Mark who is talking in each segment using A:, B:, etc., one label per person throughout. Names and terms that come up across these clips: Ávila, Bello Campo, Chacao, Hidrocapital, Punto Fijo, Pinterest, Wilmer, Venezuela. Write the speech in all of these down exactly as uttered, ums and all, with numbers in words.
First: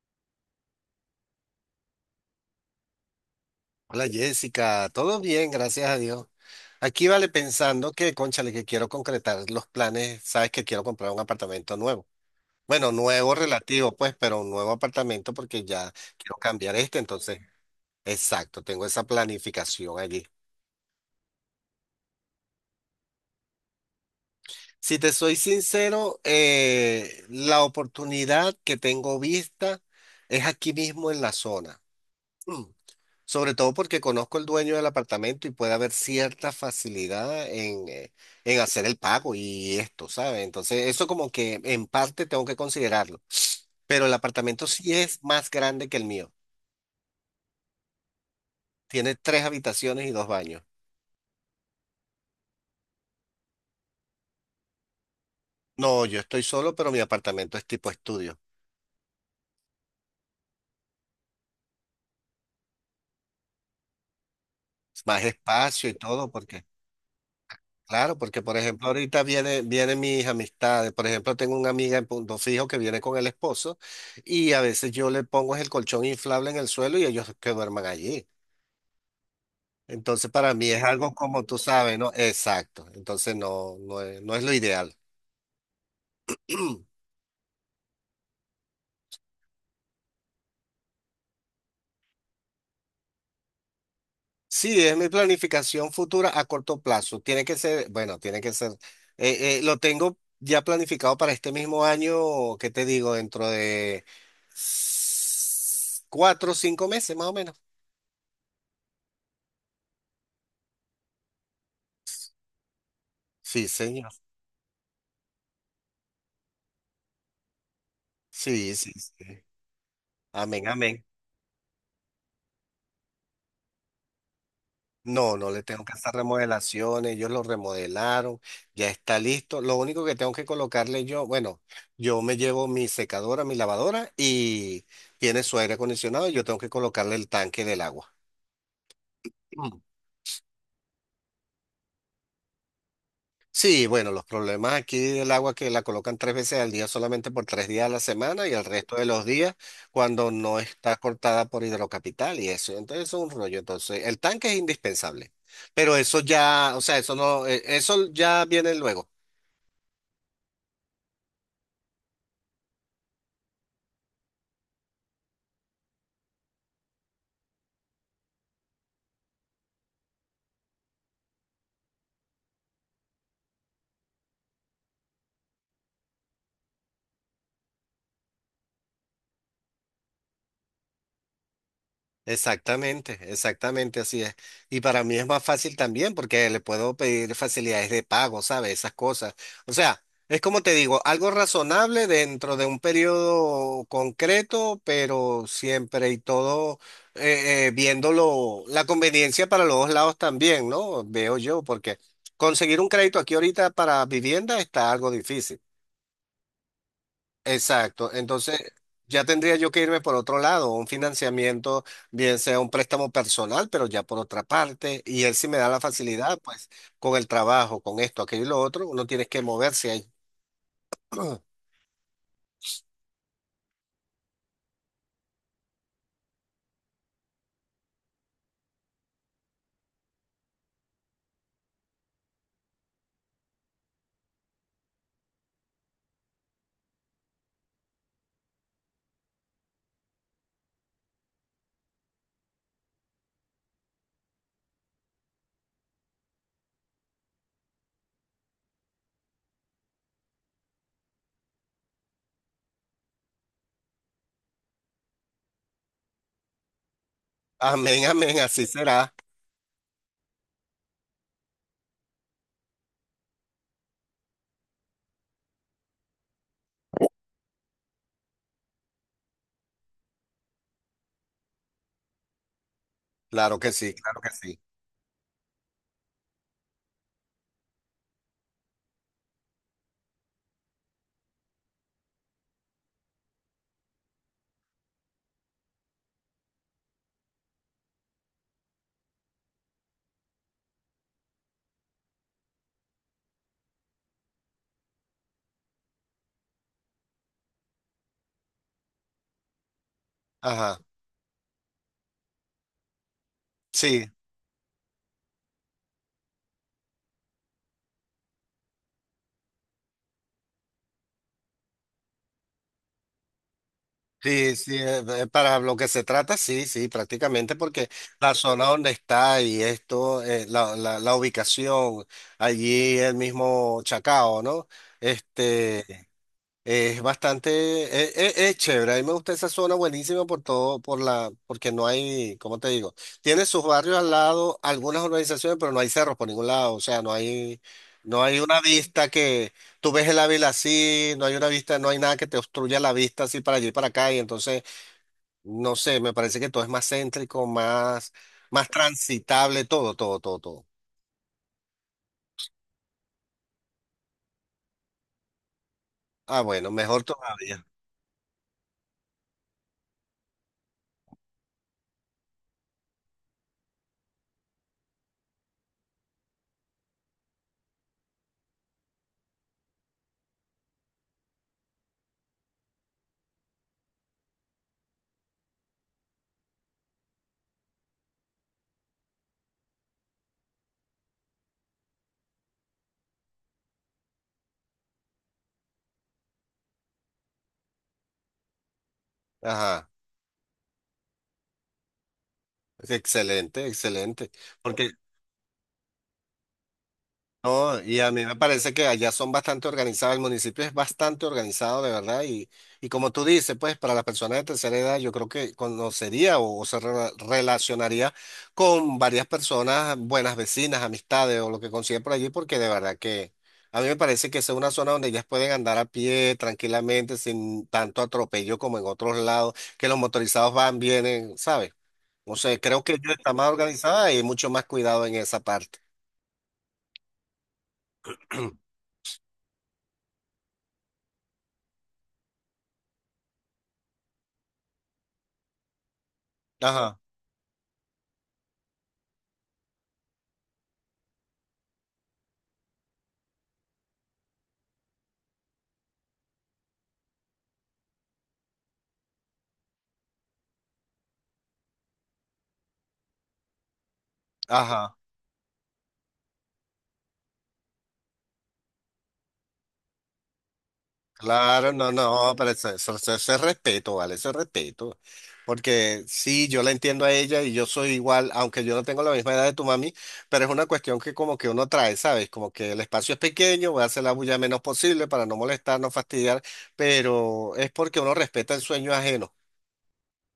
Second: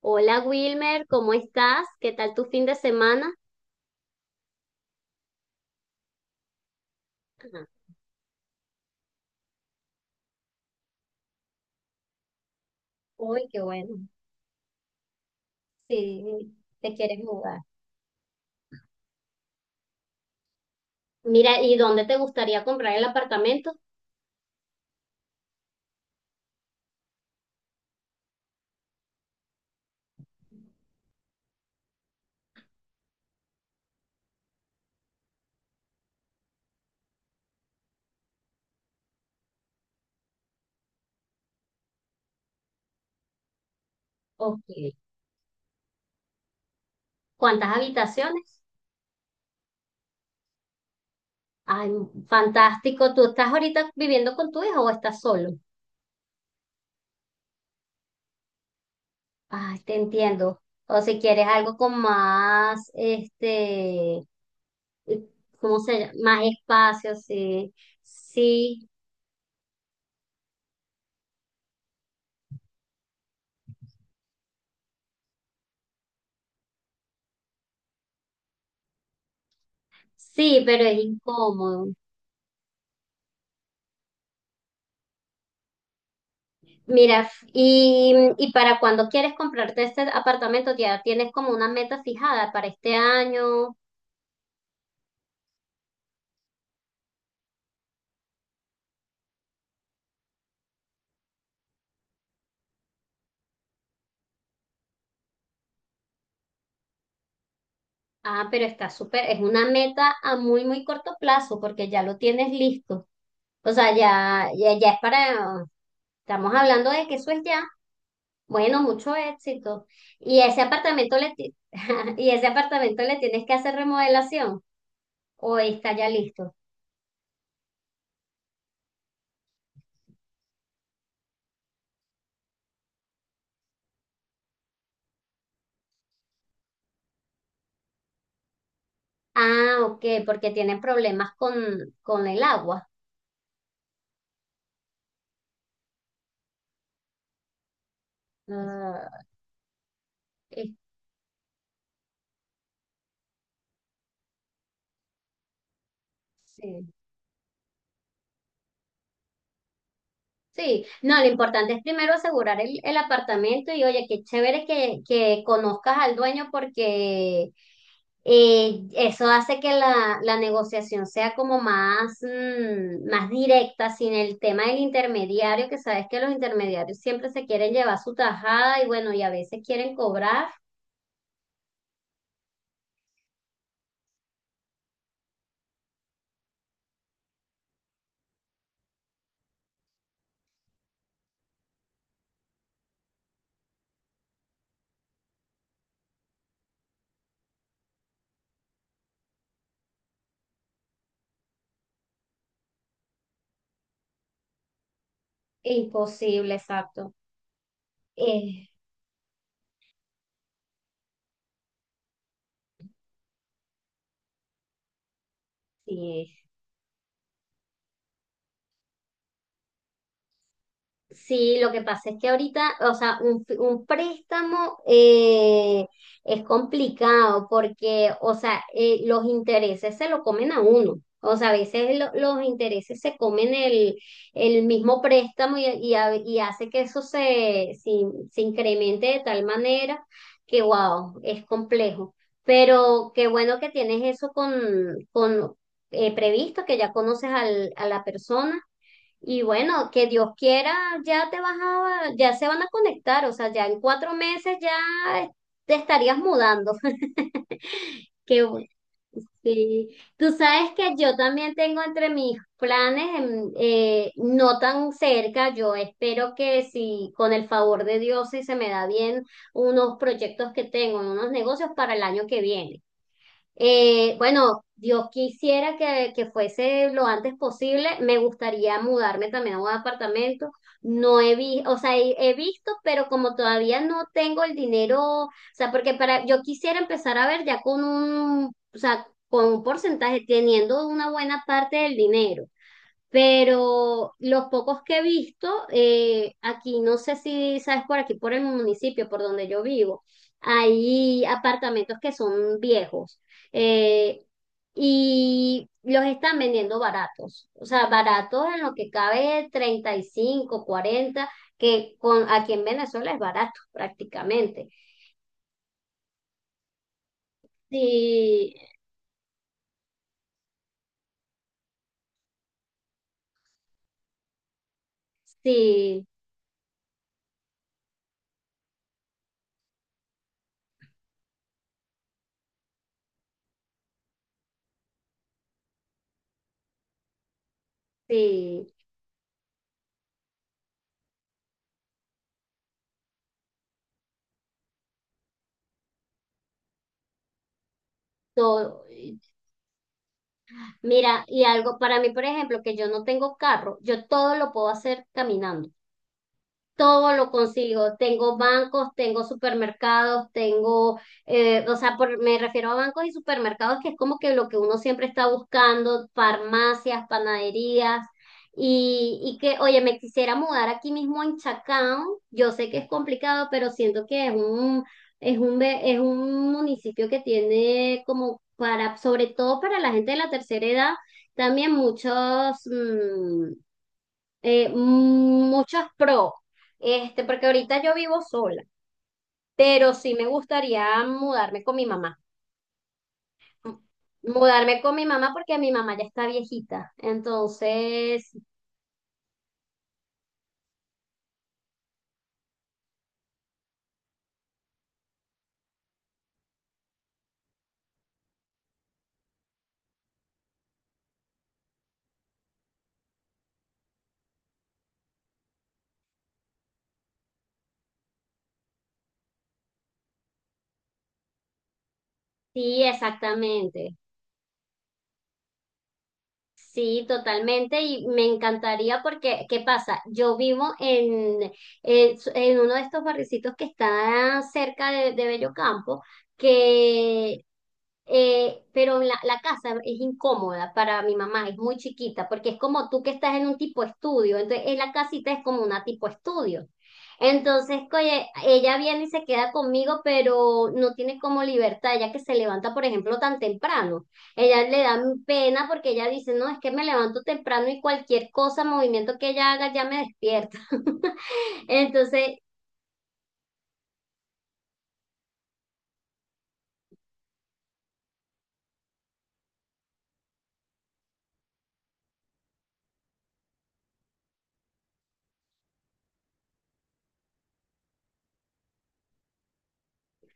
A: Hola Wilmer, ¿cómo estás? ¿Qué tal tu fin de semana?
B: Hola Jessica, todo bien, gracias a Dios. Aquí vale
A: Ajá.
B: pensando que, cónchale, que quiero concretar los planes, sabes que quiero comprar un apartamento nuevo. Bueno, nuevo
A: Uy, qué
B: relativo,
A: bueno.
B: pues, pero un nuevo apartamento porque ya quiero
A: Sí,
B: cambiar
A: ¿te
B: este,
A: quieres
B: entonces,
A: mudar?
B: exacto, tengo esa planificación allí.
A: Mira, ¿y dónde te gustaría comprar el apartamento?
B: Si te soy sincero, eh, la oportunidad que tengo vista es aquí mismo en la zona. Sobre todo porque conozco el dueño del apartamento y puede haber cierta facilidad en, eh, en hacer el pago y esto, ¿sabes? Entonces, eso como que en parte tengo que considerarlo. Pero el
A: Ok.
B: apartamento sí es más grande que el mío.
A: ¿Cuántas habitaciones?
B: Tiene tres habitaciones y dos baños.
A: Ay, fantástico. ¿Tú estás ahorita viviendo con tu hijo o estás solo?
B: No, yo estoy solo, pero mi apartamento es tipo estudio.
A: Ay, te entiendo. O si quieres algo con más, este,
B: Es más
A: ¿cómo
B: espacio y
A: se llama?
B: todo,
A: Más
B: porque
A: espacio, sí.
B: claro, porque por
A: Sí,
B: ejemplo ahorita viene, vienen mis amistades, por ejemplo tengo una amiga en Punto Fijo que viene con el esposo y a veces yo le pongo el colchón inflable en el suelo y ellos que duerman allí. Entonces para
A: sí,
B: mí es
A: pero es
B: algo como tú
A: incómodo.
B: sabes, ¿no? Exacto, entonces no, no es, no es lo ideal.
A: Mira, y, y para cuando quieres comprarte este apartamento, ya tienes como una meta fijada para este año.
B: Sí, es mi planificación futura a corto plazo. Tiene que ser, bueno, tiene que ser, eh, eh, lo tengo ya planificado para este mismo año, ¿qué te digo? Dentro de s- cuatro o cinco meses más o menos.
A: Ah, pero está súper, es una meta a muy, muy corto plazo porque ya lo tienes listo.
B: Sí,
A: O sea,
B: señor.
A: ya, ya, ya es para, estamos hablando de que eso es ya.
B: Sí,
A: Bueno,
B: sí,
A: mucho
B: sí.
A: éxito. ¿Y ese
B: Amén, amén.
A: apartamento le, ti- y ese apartamento le tienes que hacer remodelación
B: No, no
A: o
B: le tengo que
A: está ya
B: hacer
A: listo?
B: remodelaciones, ellos lo remodelaron, ya está listo. Lo único que tengo que colocarle yo, bueno, yo me llevo mi secadora, mi lavadora y tiene su aire acondicionado y yo tengo que colocarle el tanque del agua.
A: Ah, ok, porque tienen problemas con, con el agua.
B: Sí, bueno, los problemas aquí del agua que la colocan tres veces al día solamente por tres días a la semana y el resto de
A: Ah,
B: los días cuando no
A: eh,
B: está cortada por Hidrocapital y eso. Entonces eso es un rollo. Entonces, el tanque es indispensable. Pero eso ya, o
A: sí.
B: sea, eso no, eh, eso ya viene luego.
A: Sí, no, lo importante es primero asegurar el, el apartamento y oye, qué chévere que, que conozcas al dueño porque eh, eso hace que la, la negociación sea como más, mm, más directa, sin el tema del intermediario, que sabes que los intermediarios siempre se quieren llevar su tajada y bueno, y a veces quieren cobrar.
B: Exactamente, exactamente así es. Y para mí es más fácil también porque le puedo pedir facilidades de pago, ¿sabes? Esas cosas. O sea, es como te digo, algo razonable dentro de un periodo concreto, pero siempre y todo eh, eh, viéndolo, la conveniencia para los dos lados también, ¿no? Veo yo, porque conseguir un crédito aquí ahorita para vivienda está algo difícil.
A: Imposible, exacto.
B: Exacto. Entonces,
A: Eh,
B: ya tendría yo que irme por otro lado, un financiamiento, bien sea un préstamo personal, pero ya por otra parte, y él sí me da la
A: sí,
B: facilidad, pues, con el trabajo, con esto, aquello y lo otro, uno tiene que moverse ahí.
A: sí, lo que pasa es que ahorita, o sea, un, fi- un préstamo eh, es complicado porque, o sea, eh, los intereses se lo comen a uno. O sea, a veces lo- los intereses se comen el, el mismo préstamo y, y, a- y hace que eso se, se, se incremente de tal manera que, wow, es complejo. Pero qué bueno que tienes eso con, con eh, previsto, que ya conoces al, a la persona y bueno, que Dios quiera, ya te vas a, ya se van a conectar, o sea, ya en cuatro meses ya te estarías mudando.
B: Amén, amén,
A: Qué bueno.
B: así será.
A: Sí. Tú sabes que yo también tengo entre mis planes, em, eh, no tan cerca, yo espero que si con el favor de Dios, si se me da bien, unos proyectos que tengo, unos negocios para el año que viene.
B: Claro que sí,
A: Eh,
B: claro que sí.
A: bueno, Dios quisiera que, que fuese lo antes posible. Me gustaría mudarme también a un apartamento. No he visto, o sea, he, he visto, pero como todavía no tengo el dinero, o sea, porque para, yo quisiera empezar a ver ya con un, o sea, con un porcentaje, teniendo una buena parte del dinero. Pero los pocos que he visto, eh, aquí no sé si sabes por aquí, por el municipio, por donde yo vivo,
B: Ajá.
A: hay apartamentos que son viejos
B: Sí,
A: eh, y los están vendiendo baratos. O sea, baratos en lo que cabe treinta y cinco cuarenta que con, aquí en Venezuela es barato
B: sí,
A: prácticamente.
B: sí, eh, eh, para lo que se trata, sí, sí, prácticamente porque la
A: Sí,
B: zona donde está y esto, eh, la, la, la ubicación, allí el mismo Chacao, ¿no? Este.
A: sí,
B: Es bastante, es, es- es chévere. A mí me gusta esa zona buenísima por todo, por la, porque no hay, ¿cómo te digo? Tiene sus barrios al lado, algunas urbanizaciones, pero no hay cerros por ningún lado. O sea, no hay, no hay una
A: sí.
B: vista que tú ves el Ávila así, no hay una vista, no hay nada que te obstruya la vista así para allí y para acá. Y entonces, no sé, me parece que todo es más céntrico, más, más
A: Todo,
B: transitable, todo, todo, todo, todo.
A: Mira, y algo para mí, por ejemplo, que yo no tengo carro, yo todo lo puedo hacer caminando.
B: Ah, bueno, mejor
A: Todo lo
B: todavía.
A: consigo. Tengo bancos, tengo supermercados, tengo, eh, o sea, por- me refiero a bancos y supermercados, que es como que lo que uno siempre está buscando, farmacias, panaderías, y, y que, oye, me quisiera mudar aquí mismo en Chacao. Yo sé que es complicado, pero siento que es un, es un, ve- es un municipio que tiene como para, sobre todo para la gente de la tercera edad, también muchos, mm, eh, muchos pro, este, porque ahorita yo vivo sola,
B: Ajá.
A: pero sí me gustaría mudarme con mi mamá.
B: Excelente, excelente.
A: Mudarme con mi mamá porque mi mamá ya está viejita.
B: No, y a mí
A: Entonces,
B: me parece que allá son bastante organizados, el municipio es bastante organizado de verdad y, y como tú dices, pues para las personas de tercera edad yo creo que conocería o, o se rela- relacionaría con varias personas, buenas vecinas, amistades o lo que consigue por allí, porque de verdad que a mí me parece que esa es una zona donde ellas pueden andar a pie tranquilamente sin tanto atropello como en otros lados, que los motorizados van, vienen, ¿sabes? No sé,
A: sí,
B: creo que yo está más
A: exactamente.
B: organizada y hay mucho más cuidado en esa parte.
A: Sí, totalmente. Y me encantaría porque, ¿qué pasa? Yo vivo en, en, en uno de estos barricitos que está cerca de, de Bello Campo,
B: Ajá,
A: que Eh, pero la, la casa es incómoda para mi mamá, es muy chiquita, porque es como tú que estás en un tipo estudio, entonces eh, la casita es como una tipo estudio. Entonces, oye, ella viene y se queda conmigo, pero no tiene como libertad, ya que se levanta, por ejemplo, tan temprano. Ella le
B: ajá.
A: da pena porque ella dice, no, es que me levanto temprano y cualquier cosa, movimiento que ella haga, ya me despierta.
B: Claro, no, no,
A: Entonces,
B: pero eso, eso- eso- eso es respeto, ¿vale? Eso es respeto. Porque sí, yo la entiendo a ella y yo soy igual, aunque yo no tengo la misma edad de tu mami, pero es una cuestión que como que uno trae, ¿sabes? Como que el espacio es pequeño, voy a hacer la bulla menos posible para no molestar, no fastidiar, pero es porque uno respeta el sueño ajeno.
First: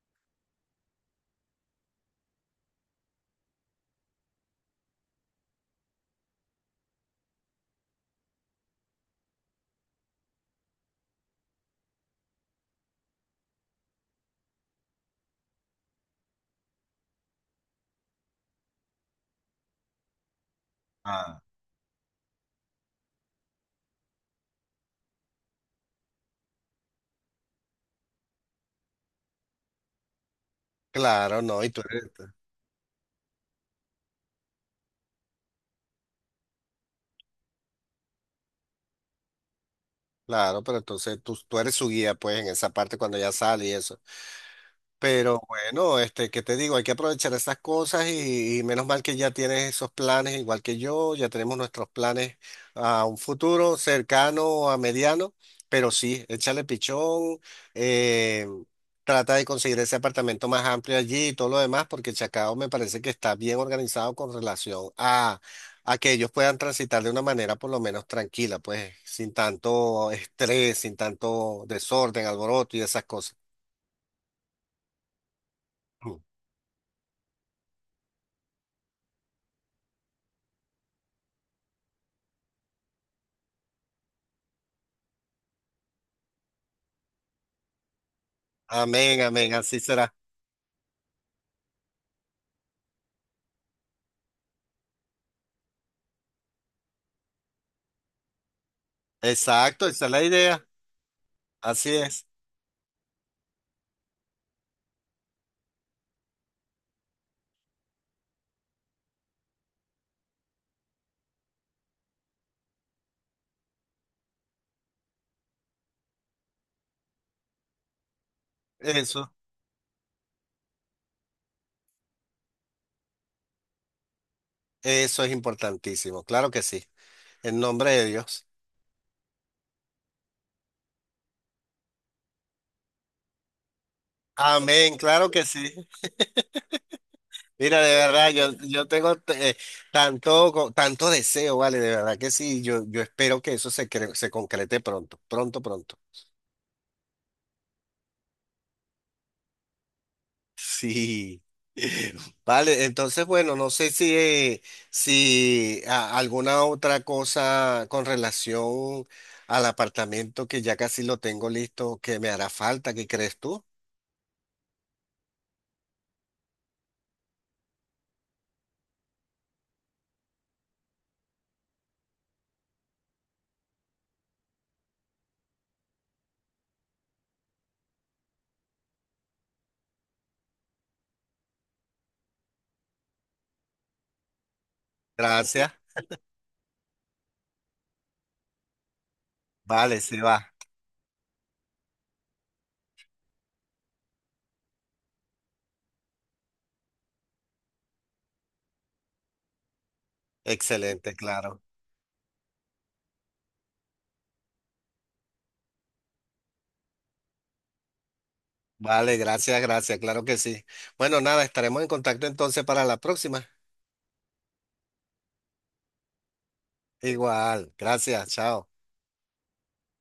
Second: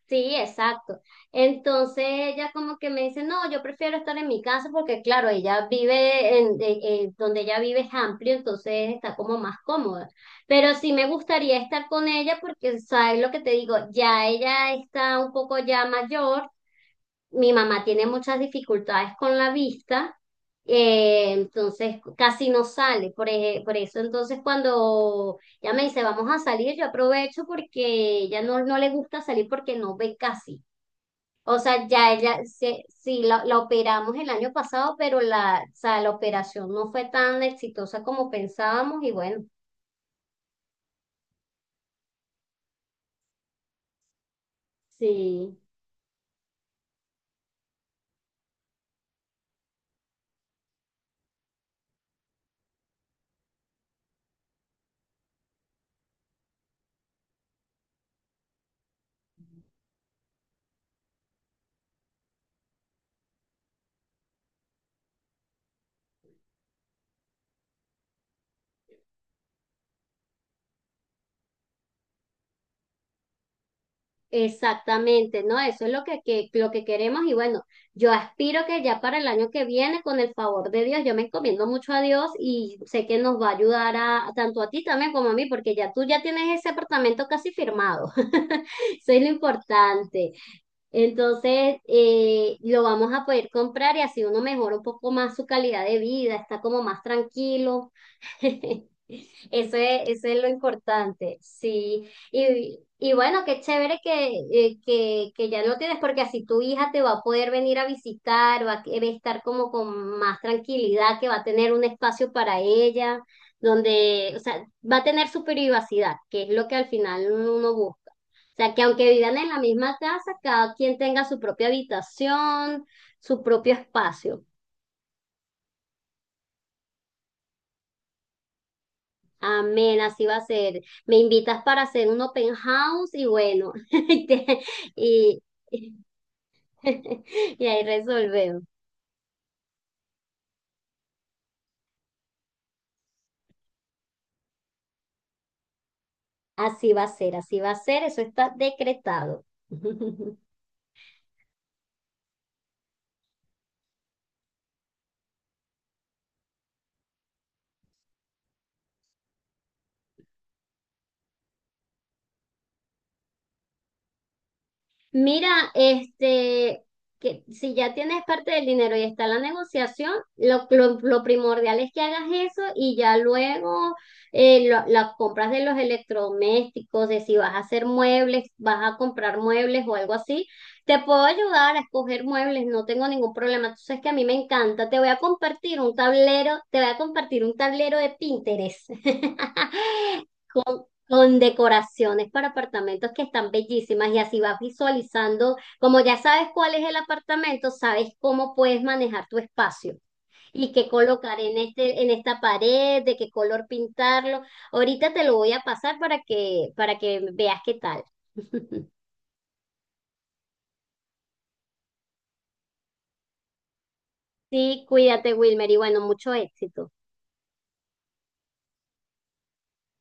A: sí, exacto. Entonces ella como que me dice, no, yo prefiero estar en mi casa porque claro, ella vive en, de- eh, donde ella vive es amplio, entonces está como más cómoda. Pero sí me gustaría estar con ella porque, ¿sabes lo que te digo? Ya ella está un poco ya mayor. Mi mamá tiene muchas dificultades con la vista, eh,
B: Ah,
A: entonces casi no sale. Por, eje- por eso entonces cuando ya me dice vamos a salir, yo aprovecho porque ella no, no le gusta salir porque no ve casi.
B: claro,
A: O
B: no, y tú
A: sea,
B: eres,
A: ya ella, se, sí, la, la operamos el año pasado, pero la, o sea, la operación no fue tan exitosa como pensábamos y bueno,
B: claro, pero entonces tú, tú eres su guía, pues, en esa parte cuando ella sale y eso. Pero
A: sí.
B: bueno, este, ¿qué te digo? Hay que aprovechar esas cosas y, y menos mal que ya tienes esos planes igual que yo, ya tenemos nuestros planes a un futuro cercano, a mediano, pero sí, échale pichón, eh, trata de conseguir ese apartamento más amplio allí y todo lo demás, porque Chacao me parece que está bien organizado con relación a, a que ellos puedan transitar de una manera por lo menos tranquila, pues sin tanto estrés, sin tanto desorden, alboroto y esas cosas.
A: Exactamente, ¿no? Eso es lo que, que- lo que queremos y bueno, yo aspiro que ya para el año que viene, con el favor de Dios, yo me encomiendo mucho a Dios y sé que nos va a ayudar a, tanto a ti también como a mí, porque ya tú ya tienes ese apartamento casi firmado. Eso es
B: Amén,
A: lo
B: amén, así será.
A: importante. Entonces, eh, lo vamos a poder comprar y así uno mejora un poco más su calidad de vida, está como más tranquilo. Eso
B: Exacto, esa
A: es,
B: es la
A: eso es lo
B: idea.
A: importante,
B: Así
A: sí.
B: es.
A: Y, y bueno, qué chévere que, eh, que, que ya lo tienes, porque así tu hija te va a poder venir a visitar, va a, que- va a estar como con más tranquilidad, que va a tener un espacio para ella, donde, o sea, va a tener su privacidad, que es lo que al final uno busca. O sea, que aunque
B: Eso,
A: vivan en la misma casa, cada quien tenga su propia habitación, su propio espacio.
B: eso es importantísimo. Claro que sí. En nombre de Dios.
A: Amén, así va a ser. Me invitas para hacer un open house y bueno, y, te-
B: Amén, claro
A: y-
B: que sí.
A: y
B: Mira,
A: ahí
B: de verdad, yo,
A: resolvemos.
B: yo tengo eh, tanto, co- tanto deseo, vale, de verdad que sí. Yo, yo espero que eso se, cre- se concrete pronto, pronto, pronto.
A: Así va a ser, así va a ser, eso está decretado.
B: Sí. Vale, entonces, bueno, no sé si, eh, si a- alguna otra cosa con relación al apartamento que ya casi lo tengo listo, que me hará falta, ¿qué crees tú?
A: Mira, este, que si ya tienes parte del dinero y está la negociación, lo, lo- lo primordial es que hagas eso y ya luego eh, lo- las compras de los electrodomésticos, de si vas a hacer muebles, vas a comprar muebles o algo así, te puedo ayudar a escoger muebles, no tengo ningún problema. Tú sabes que a mí me encanta, te voy a
B: Gracias.
A: compartir un tablero, te voy a compartir un tablero de Pinterest.
B: Vale, sí va.
A: con decoraciones para apartamentos que están bellísimas y así vas visualizando, como ya sabes cuál es el apartamento, sabes cómo puedes manejar tu espacio y qué
B: Excelente,
A: colocar en
B: claro.
A: este, en esta pared, de qué color pintarlo. Ahorita te lo voy a pasar para que, para que veas qué tal.
B: Vale, gracias, gracias, claro que sí. Bueno, nada, estaremos en contacto entonces para la próxima.
A: Sí, cuídate, Wilmer, y bueno, mucho éxito.
B: Igual, gracias, chao.